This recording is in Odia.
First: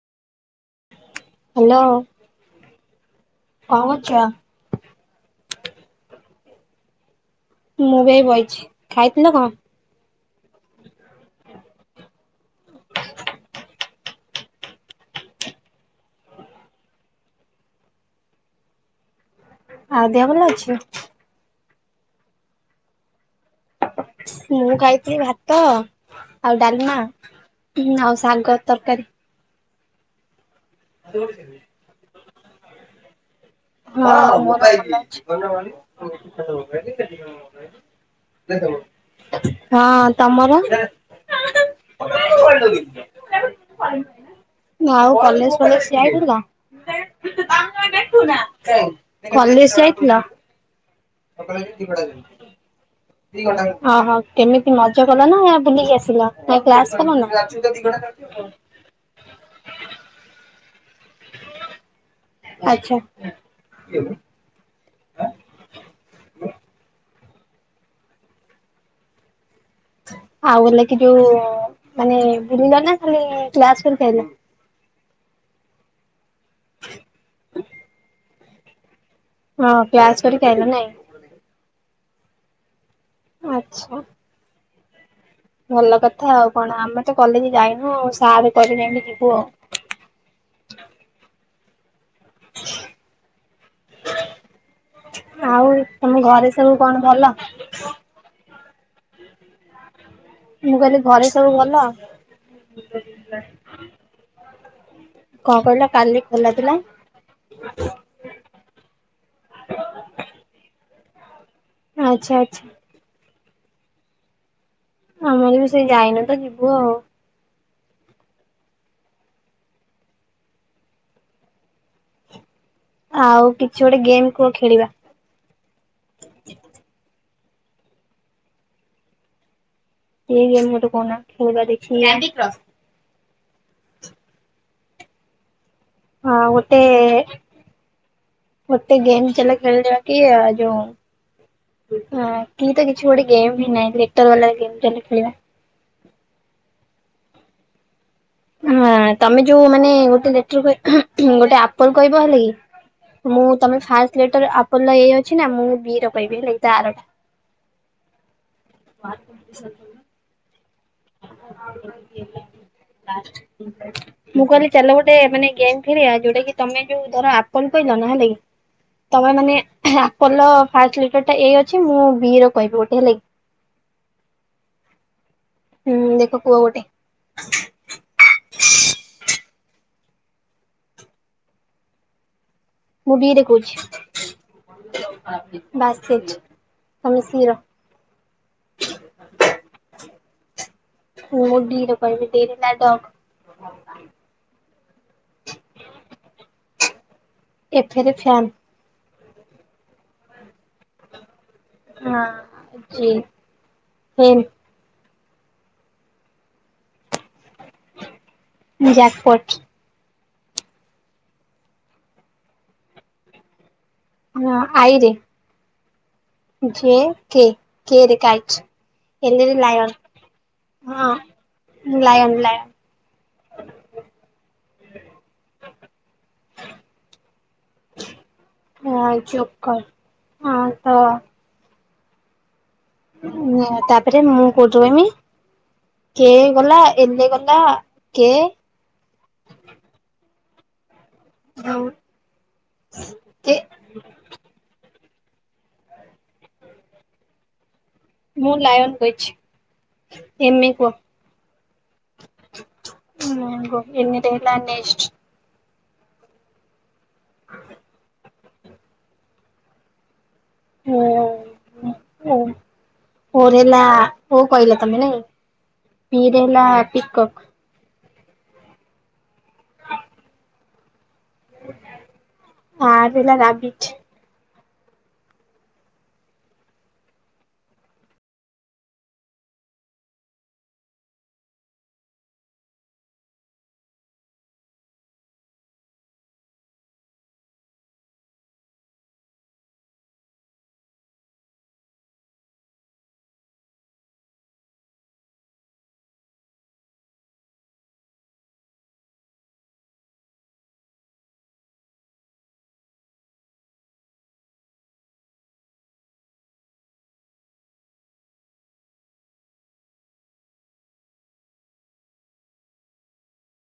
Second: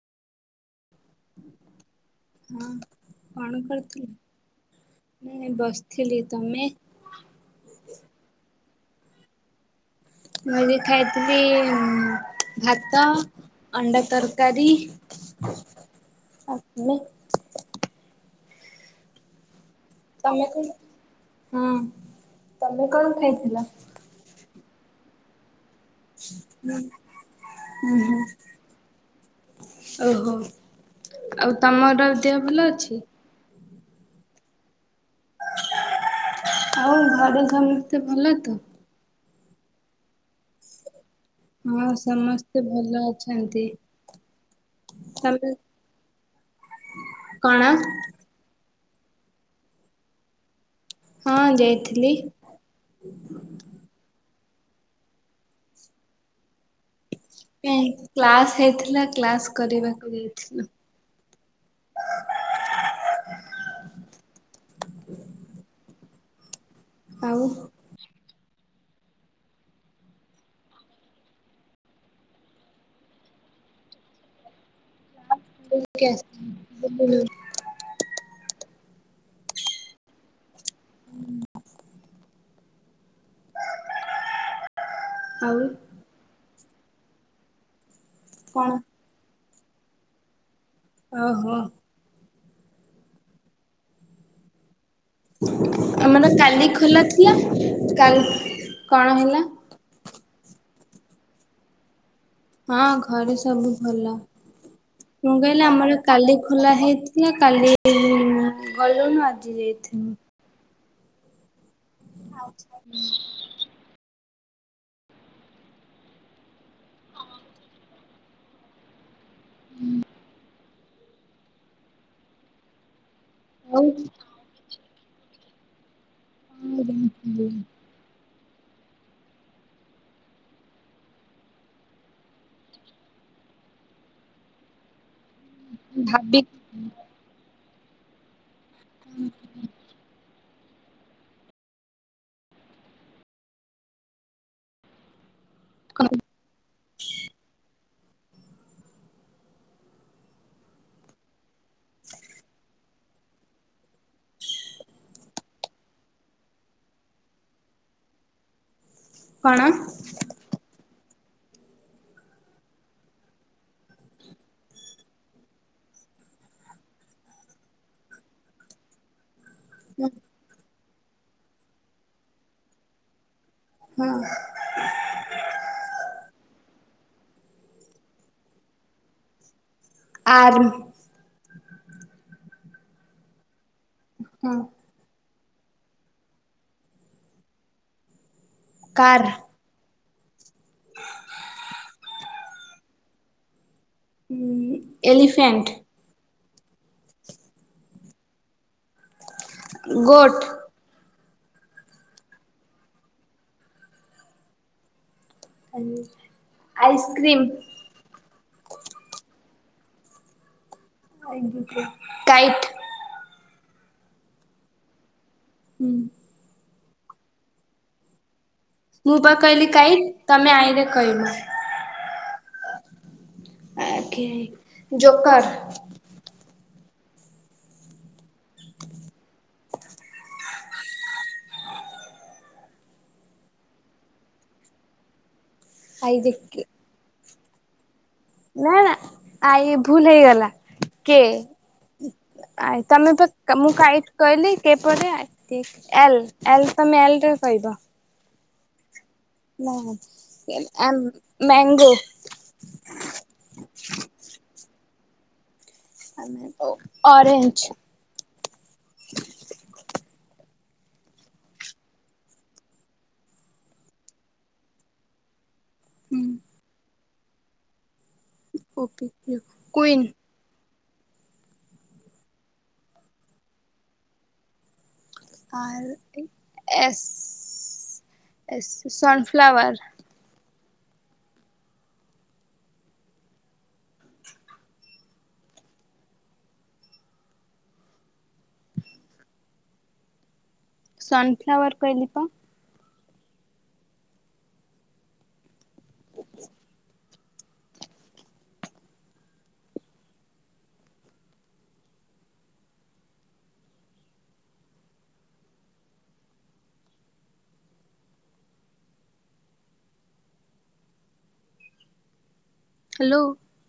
ହ୍ୟାଲୋ ହଁ କଣ କରୁଛ? ଏଇ ବସିଥିଲି ତମେ। ମୁଁ ବି ଏଇ ବଇଛି ଖାଇଥିଲ କଣ? ମୁଁ ଆଜି ଖାଇଥିଲି ଭାତ ଅଣ୍ଡା ତରକାରୀ। [inaudible] ଆଉ ତୁମେ। ଆଉ ଦେହ ଭଲ ତମେ କଣ ଅଛି? ହଁ ତମେ କଣ ଖାଇଥିଲ? ମୁଁ ଖାଇଥିଲି ଭାତ ଆଉ ଉଁ ଡାଲମା ହୁଁ ଆଉ ଶାଗ ତରକାରୀ। ଓହୋ ଆଉ ତମର ଦେହ ଭଲ ଅଛି। ହଁ ମୋ ଦେହ ଭଲ ଅଛି। ଆଉ ଘରେ ସମସ୍ତେ ଭଲ ତ। ହଁ ତମର। ହଁ ସମସ୍ତେ ଭଲ ଅଛନ୍ତି। ଆଉ ତମେ କଲେଜ ଫଲେଜ ଯାଇଥିଲ। କଣ? କଲେଜ ଯାଇଥିଲ। ହଁ ଯାଇଥିଲି ଓହୋ କେମିତି ମଜା କଲ ନା ବୁଲିକି ଆସିଲ ନାଇ କ୍ଲାସ କଲ ନା। ନାଇ କ୍ଲାସ ହେଇଥିଲା କ୍ଲାସ କରିବାକୁ ଯାଇଥିଲୁ। ଆଛା। [inaudible] ଆଉ। ଆଉ ଗଲେ କି ଯୋଉ ମାନେ ବୁଲିଲ ନା ଖାଲି କ୍ଲାସ କରିକି ଆଇଲ। ବୁଲିକି ଆସିଲୁ ବୁଲିକି। ଓହୋ କ୍ଲାସ କରିକି ଆଇଲ ନାଇଁ। ହୁଁ। ଆଚ୍ଛା। ଆଉ। ଭଲ କଥା ଆଉ କଣ ଆମେ ତ କଲେଜ ଯାଇନୁ ଆଉ ସାର୍ କଣ? କହିଲେ ଯାଇକି ଯିବୁ ଆଉ। ଓହୋ। [inaudible] ଆଉ ତମ ଆମର ଘରେ କାଲି ସବୁ କଣ ଖୋଲା ଭଲ? ଥିଲା କା କଣ ହେଲା? ମୁଁ କହିଲି ଘରେ ସବୁ ଭଲ। ହଁ ଘରେ ସବୁ ଭଲ। ମୁଁ କଣ କହିଲି କହିଲ ଆମର କାଲି ଥିଲା ଖୋଲା ହେଇଥିଲା କାଲି କାଲି ଗଲୁନୁ ଆଜି ଯାଇଥିଲୁ। ଆଚ୍ଛା ଆଚ୍ଛା। [inaudible] ଆମର ବି ସେଇ ଯାଇନୁ ତ ଯିବୁ ଆଉ। ହୁଁ। ଆଉ କିଛି ଗୋଟେ ଗେମ୍ କୁହ ଖେଳିବା। [inaudible] କି ଗେମ୍ ଗୋଟେ କୋଉନା ଖେଳିବା ଦେଖି। ହଁ ଭାବି ଗୋଟେ ମୋତେ ଗେମ୍ ଚାଲ ଖେଳିବା କି ଆ ଯୋଉ କିନ୍ତୁ କିଛି ଗୋଟେ ଗେମ୍ ବି ନାହିଁ, ଗୀତ ଗଲା ଗୀତ ରେ ଖେଳିବା। [inaudible] ହଁ ତମେ ଯୋଉ ମାନେ ଗୋଟେ ଲେଟର ଗୋଟେ ଆପଲ କହିବ ହେଲା କି ମୁଁ ତମେ ଫାଷ୍ଟ ଲେଟର ଆପୋଲ ର ଏ ଅଛି ନା ମୁଁ ବି ର କହିବି ଏୟୀ ତା ଆର [inaudible] କଣ? [inaudible] ମୁଁ କହିଲି ଚାଲ ଗୋଟେ ମାନେ ଗେମ ଖେଳିବା, ଯୋଉଟା କି ତମେ ଯୋଉ ଧର ଆପଲ କହିଲ ନା ହେଲା କି ତମେ ମାନେ ଆପଲ ଫାଷ୍ଟ ଲେଟର ଟା ଏ ଅଛି ମୁଁ ବି ର କହିବି ଗୋଟେ ହେଲା କି ହଁ। ହୁଁ ଦେଖ କୁହ ଗୋଟେ? ଆର। ମୁଁ ବିରେ କହୁଛି। ହଁ ବାସ୍କେଟ୍ ତମେ ଶି ର। କାର୍। ମୁ ଡି ର କହିବି, ଡି ରେ ନା ଡଗ୍। ଏଲିଫେଣ୍ଟ୍। ଏଫ୍ ରେ ଫ୍ୟନ୍। ଗୋଟ୍। ହଁ ଜ ହେନ୍। ଆଇସ୍କ୍ରିମ୍। ଜାକପୋଟ୍। କାଇଟ୍। ହଁ ଆଇରେ ହୁଁ। ଯେ କେ, କେ ରେ କାଇଟ୍। ମୁଁ ବା ଏଲ୍ ରେ କହଲିି ଲାୟନ୍ କାଇଟ୍ ତମେ ଆଇରେ ହଁ କହିବ। [unintelligible] ଆ କି ଜୋକର ହଁ ଜୋକେର, ହଁ ତ। ତାପରେ ମୁଁ କୋଉଠେ ରହିମି, ଆଇ କିଏ ଦେଖି ଗଲା। ଏଲେ ଗଲା କିଏ? ନା ନା ଆଇ ଭୁଲ ହେଇଗଲା। କିଏ ଆ ତମେ କେ ତ ମୁଁ କଇଟ୍ କହିଲି କେ ପରେ ଏଲ୍ ଏଲ୍ ତମେ ଏଲରେ କହିବ। ମୁଁ ଲାୟନ କହିଛି। ହଁ ଏମ ମ୍ୟାଙ୍ଗୋ। ଗୋଟେ ଏନ ରେ ହେଲା ନେଷ୍ଟ। ଓ ଓରେଞଜ। ଓ ହେଲା, ଓ କହିଲ ତମେ ନାଇ? ପି ରେ ହେଲା ପିକକ୍। Okay queen. ଆର ହେଲା rabbit. R S S sunflower. Sunflower କହିଲି ତ। ହ୍ୟାଲୋ।